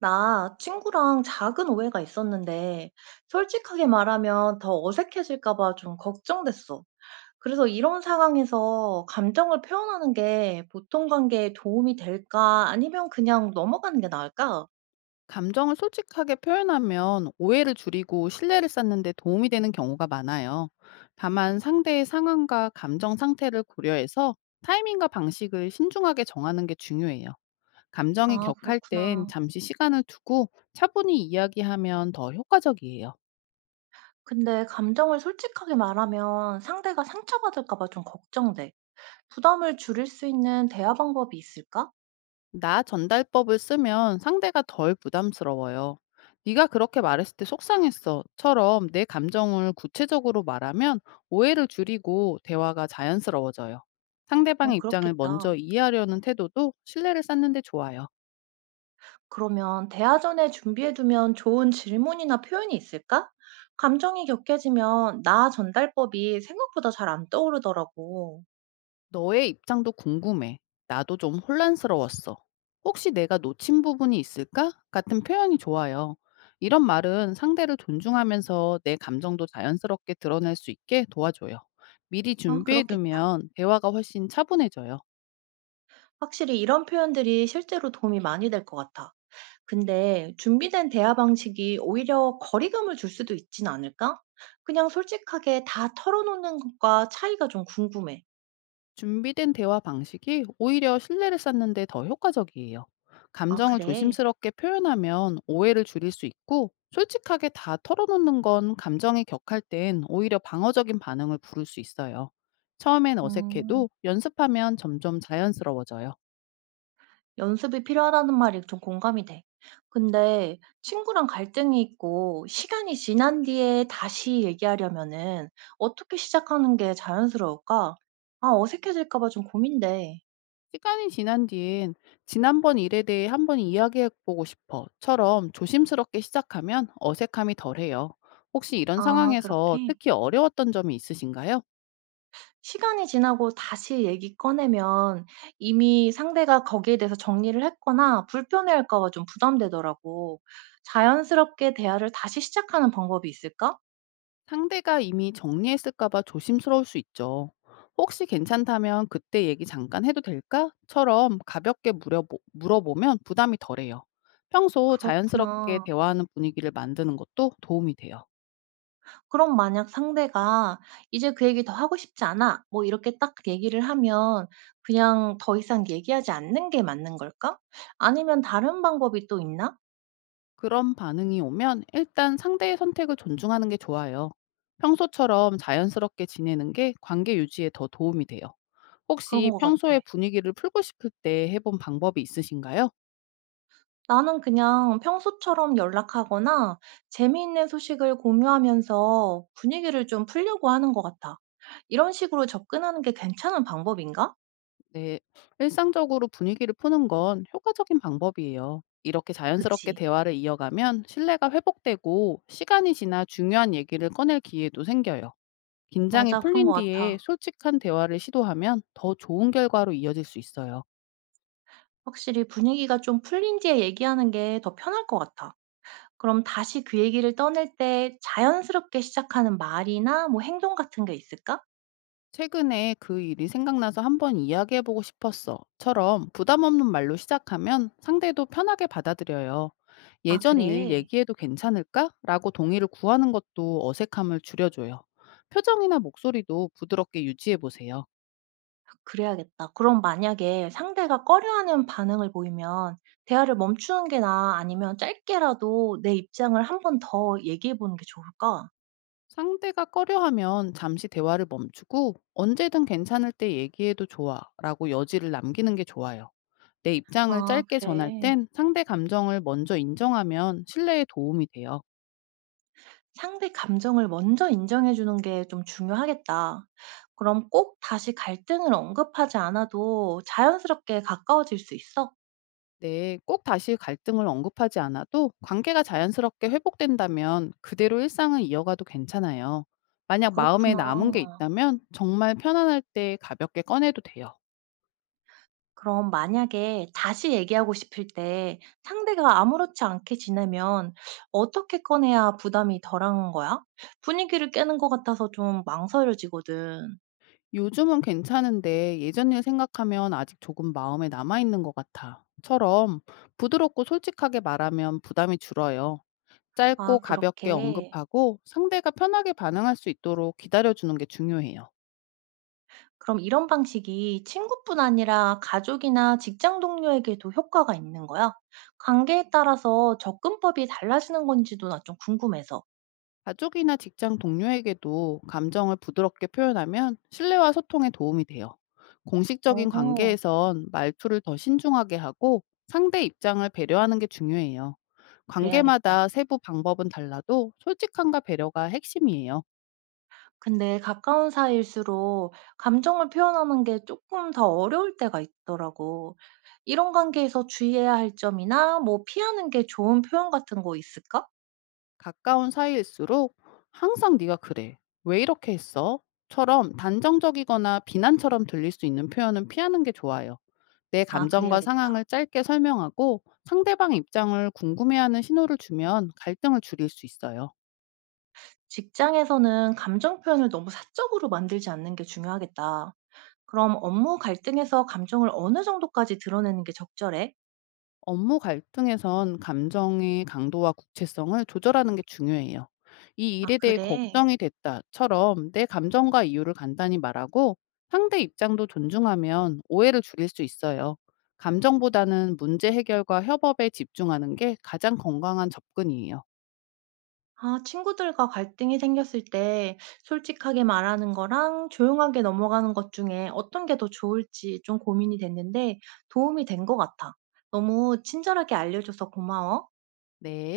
나 친구랑 작은 오해가 있었는데, 솔직하게 말하면 더 어색해질까 봐 좀 걱정됐어. 그래서 이런 상황에서 감정을 표현하는 게 보통 관계에 도움이 될까? 아니면 그냥 넘어가는 게 나을까? 감정을 솔직하게 표현하면 오해를 줄이고 신뢰를 쌓는 데 도움이 되는 경우가 많아요. 다만 상대의 상황과 감정 상태를 고려해서 타이밍과 방식을 신중하게 정하는 게 중요해요. 감정이 아, 격할 땐 그렇구나. 잠시 시간을 두고 차분히 이야기하면 더 효과적이에요. 근데 감정을 솔직하게 말하면 상대가 상처받을까 봐 좀 걱정돼. 부담을 줄일 수 있는 대화 방법이 있을까? 나 전달법을 쓰면 상대가 덜 부담스러워요. 네가 그렇게 말했을 때 속상했어.처럼 내 감정을 구체적으로 말하면 오해를 줄이고 대화가 자연스러워져요. 상대방의 어, 입장을 먼저 그렇겠다. 이해하려는 태도도 신뢰를 쌓는 데 좋아요. 그러면 대화 전에 준비해두면 좋은 질문이나 표현이 있을까? 감정이 격해지면 나 전달법이 생각보다 잘 안 떠오르더라고. 너의 입장도 궁금해. 나도 좀 혼란스러웠어. 혹시 내가 놓친 부분이 있을까? 같은 표현이 좋아요. 이런 말은 상대를 존중하면서 내 감정도 자연스럽게 드러낼 수 있게 도와줘요. 미리 아, 그렇겠다. 준비해두면 대화가 훨씬 차분해져요. 확실히 이런 표현들이 실제로 도움이 많이 될 것 같아. 근데 준비된 대화 방식이 오히려 거리감을 줄 수도 있진 않을까? 그냥 솔직하게 다 털어놓는 것과 차이가 좀 궁금해. 준비된 대화 방식이 오히려 신뢰를 쌓는 데 더 효과적이에요. 아, 감정을 그래? 조심스럽게 표현하면 오해를 줄일 수 있고, 솔직하게 다 털어놓는 건 감정이 격할 땐 오히려 방어적인 반응을 부를 수 있어요. 처음엔 음. 어색해도 연습하면 점점 자연스러워져요. 연습이 필요하다는 말이 좀 공감이 돼. 근데 친구랑 갈등이 있고 시간이 지난 뒤에 다시 얘기하려면은 어떻게 시작하는 게 자연스러울까? 아, 어색해질까 봐 좀 고민돼. 시간이 지난 뒤엔 지난번 일에 대해 한번 이야기해보고 싶어처럼 조심스럽게 시작하면 어색함이 덜해요. 혹시 이런 아, 상황에서 그렇게? 특히 어려웠던 점이 있으신가요? 시간이 지나고 다시 얘기 꺼내면 이미 상대가 거기에 대해서 정리를 했거나 불편해할까 봐 좀 부담되더라고. 자연스럽게 대화를 다시 시작하는 방법이 있을까? 상대가 이미 정리했을까 봐 조심스러울 수 있죠. 혹시 괜찮다면 그때 얘기 잠깐 해도 될까?처럼 가볍게 물어보면 부담이 덜해요. 평소 자연스럽게 그렇구나. 대화하는 분위기를 만드는 것도 도움이 돼요. 그럼 만약 상대가 "이제 그 얘기 더 하고 싶지 않아." 뭐 이렇게 딱 얘기를 하면 그냥 더 이상 얘기하지 않는 게 맞는 걸까? 아니면 다른 방법이 또 있나? 그런 반응이 오면 일단 상대의 선택을 존중하는 게 좋아요. 평소처럼 자연스럽게 지내는 게 관계 유지에 더 도움이 돼요. 그런 혹시 것 평소에 같아. 분위기를 풀고 싶을 때 해본 방법이 있으신가요? 나는 그냥 평소처럼 연락하거나 재미있는 소식을 공유하면서 분위기를 좀 풀려고 하는 것 같아. 이런 식으로 접근하는 게 괜찮은 방법인가? 네, 일상적으로 분위기를 푸는 건 효과적인 방법이에요. 이렇게 자연스럽게 그치. 대화를 이어가면 신뢰가 회복되고 시간이 지나 중요한 얘기를 꺼낼 기회도 생겨요. 긴장이 맞아. 그런 풀린 것 뒤에 같아. 솔직한 대화를 시도하면 더 좋은 결과로 이어질 수 있어요. 확실히 분위기가 좀 풀린 뒤에 얘기하는 게 더 편할 것 같아. 그럼 다시 그 얘기를 떠낼 때 자연스럽게 시작하는 말이나 뭐 행동 같은 게 있을까? 최근에 그 일이 생각나서 한번 이야기해보고 싶었어.처럼 부담 없는 말로 시작하면 상대도 편하게 받아들여요. "아 예전 일 그래. 얘기해도 괜찮을까? 라고 동의를 구하는 것도 어색함을 줄여줘요. 표정이나 목소리도 부드럽게 유지해보세요. 그래야겠다." 그럼 만약에 상대가 꺼려하는 반응을 보이면 대화를 멈추는 게 나아 아니면 짧게라도 내 입장을 한 번 더 얘기해 보는 게 좋을까? 상대가 꺼려하면 잠시 대화를 멈추고 언제든 괜찮을 때 얘기해도 좋아 라고 여지를 남기는 게 좋아요. 내 입장을 "아 짧게 전할 그래." 땐 상대 감정을 먼저 인정하면 신뢰에 도움이 돼요. 상대 감정을 먼저 인정해 주는 게 좀 중요하겠다. 그럼 꼭 다시 갈등을 언급하지 않아도 자연스럽게 가까워질 수 있어? 네, 꼭 다시 갈등을 언급하지 않아도 관계가 자연스럽게 회복된다면 그대로 일상을 이어가도 괜찮아요. 만약 마음에 남은 게 그렇구나. 있다면 정말 편안할 때 가볍게 꺼내도 돼요. 그럼 만약에 다시 얘기하고 싶을 때 상대가 아무렇지 않게 지내면 어떻게 꺼내야 부담이 덜한 거야? 분위기를 깨는 것 같아서 좀 망설여지거든. 요즘은 괜찮은데 예전 일 생각하면 아직 조금 마음에 남아있는 것 같아. 처럼 부드럽고 솔직하게 말하면 부담이 줄어요. 짧고 아, 가볍게 그렇게. 언급하고 상대가 편하게 반응할 수 있도록 기다려주는 게 중요해요. 그럼 이런 방식이 친구뿐 아니라 가족이나 직장 동료에게도 효과가 있는 거야? 관계에 따라서 접근법이 달라지는 건지도 나 좀 궁금해서. 가족이나 직장 동료에게도 감정을 부드럽게 표현하면 신뢰와 소통에 도움이 돼요. 공식적인 오호, 관계에선 말투를 더 신중하게 하고 상대 입장을 배려하는 게 중요해요. 그래야겠다. 관계마다 세부 방법은 달라도 솔직함과 배려가 핵심이에요. 근데 가까운 사이일수록 감정을 표현하는 게 조금 더 어려울 때가 있더라고. 이런 관계에서 주의해야 할 점이나 뭐 피하는 게 좋은 표현 같은 거 있을까? 가까운 사이일수록 항상 네가 그래. 왜 이렇게 했어? 처럼 단정적이거나 비난처럼 들릴 수 있는 표현은 피하는 게 좋아요. 내 아 감정과 그래야겠다. 상황을 짧게 설명하고 상대방 입장을 궁금해하는 신호를 주면 갈등을 줄일 수 있어요. 직장에서는 감정 표현을 너무 사적으로 만들지 않는 게 중요하겠다. 그럼 업무 갈등에서 감정을 어느 정도까지 드러내는 게 적절해? 업무 갈등에선 감정의 강도와 구체성을 조절하는 게 중요해요. 이 아 일에 대해 그래. 걱정이 됐다처럼 내 감정과 이유를 간단히 말하고 상대 입장도 존중하면 오해를 줄일 수 있어요. 감정보다는 문제 해결과 협업에 집중하는 게 가장 건강한 접근이에요. 아, 친구들과 갈등이 생겼을 때 솔직하게 말하는 거랑 조용하게 넘어가는 것 중에 어떤 게 더 좋을지 좀 고민이 됐는데 도움이 된 것 같아. 너무 친절하게 알려줘서 고마워. 네.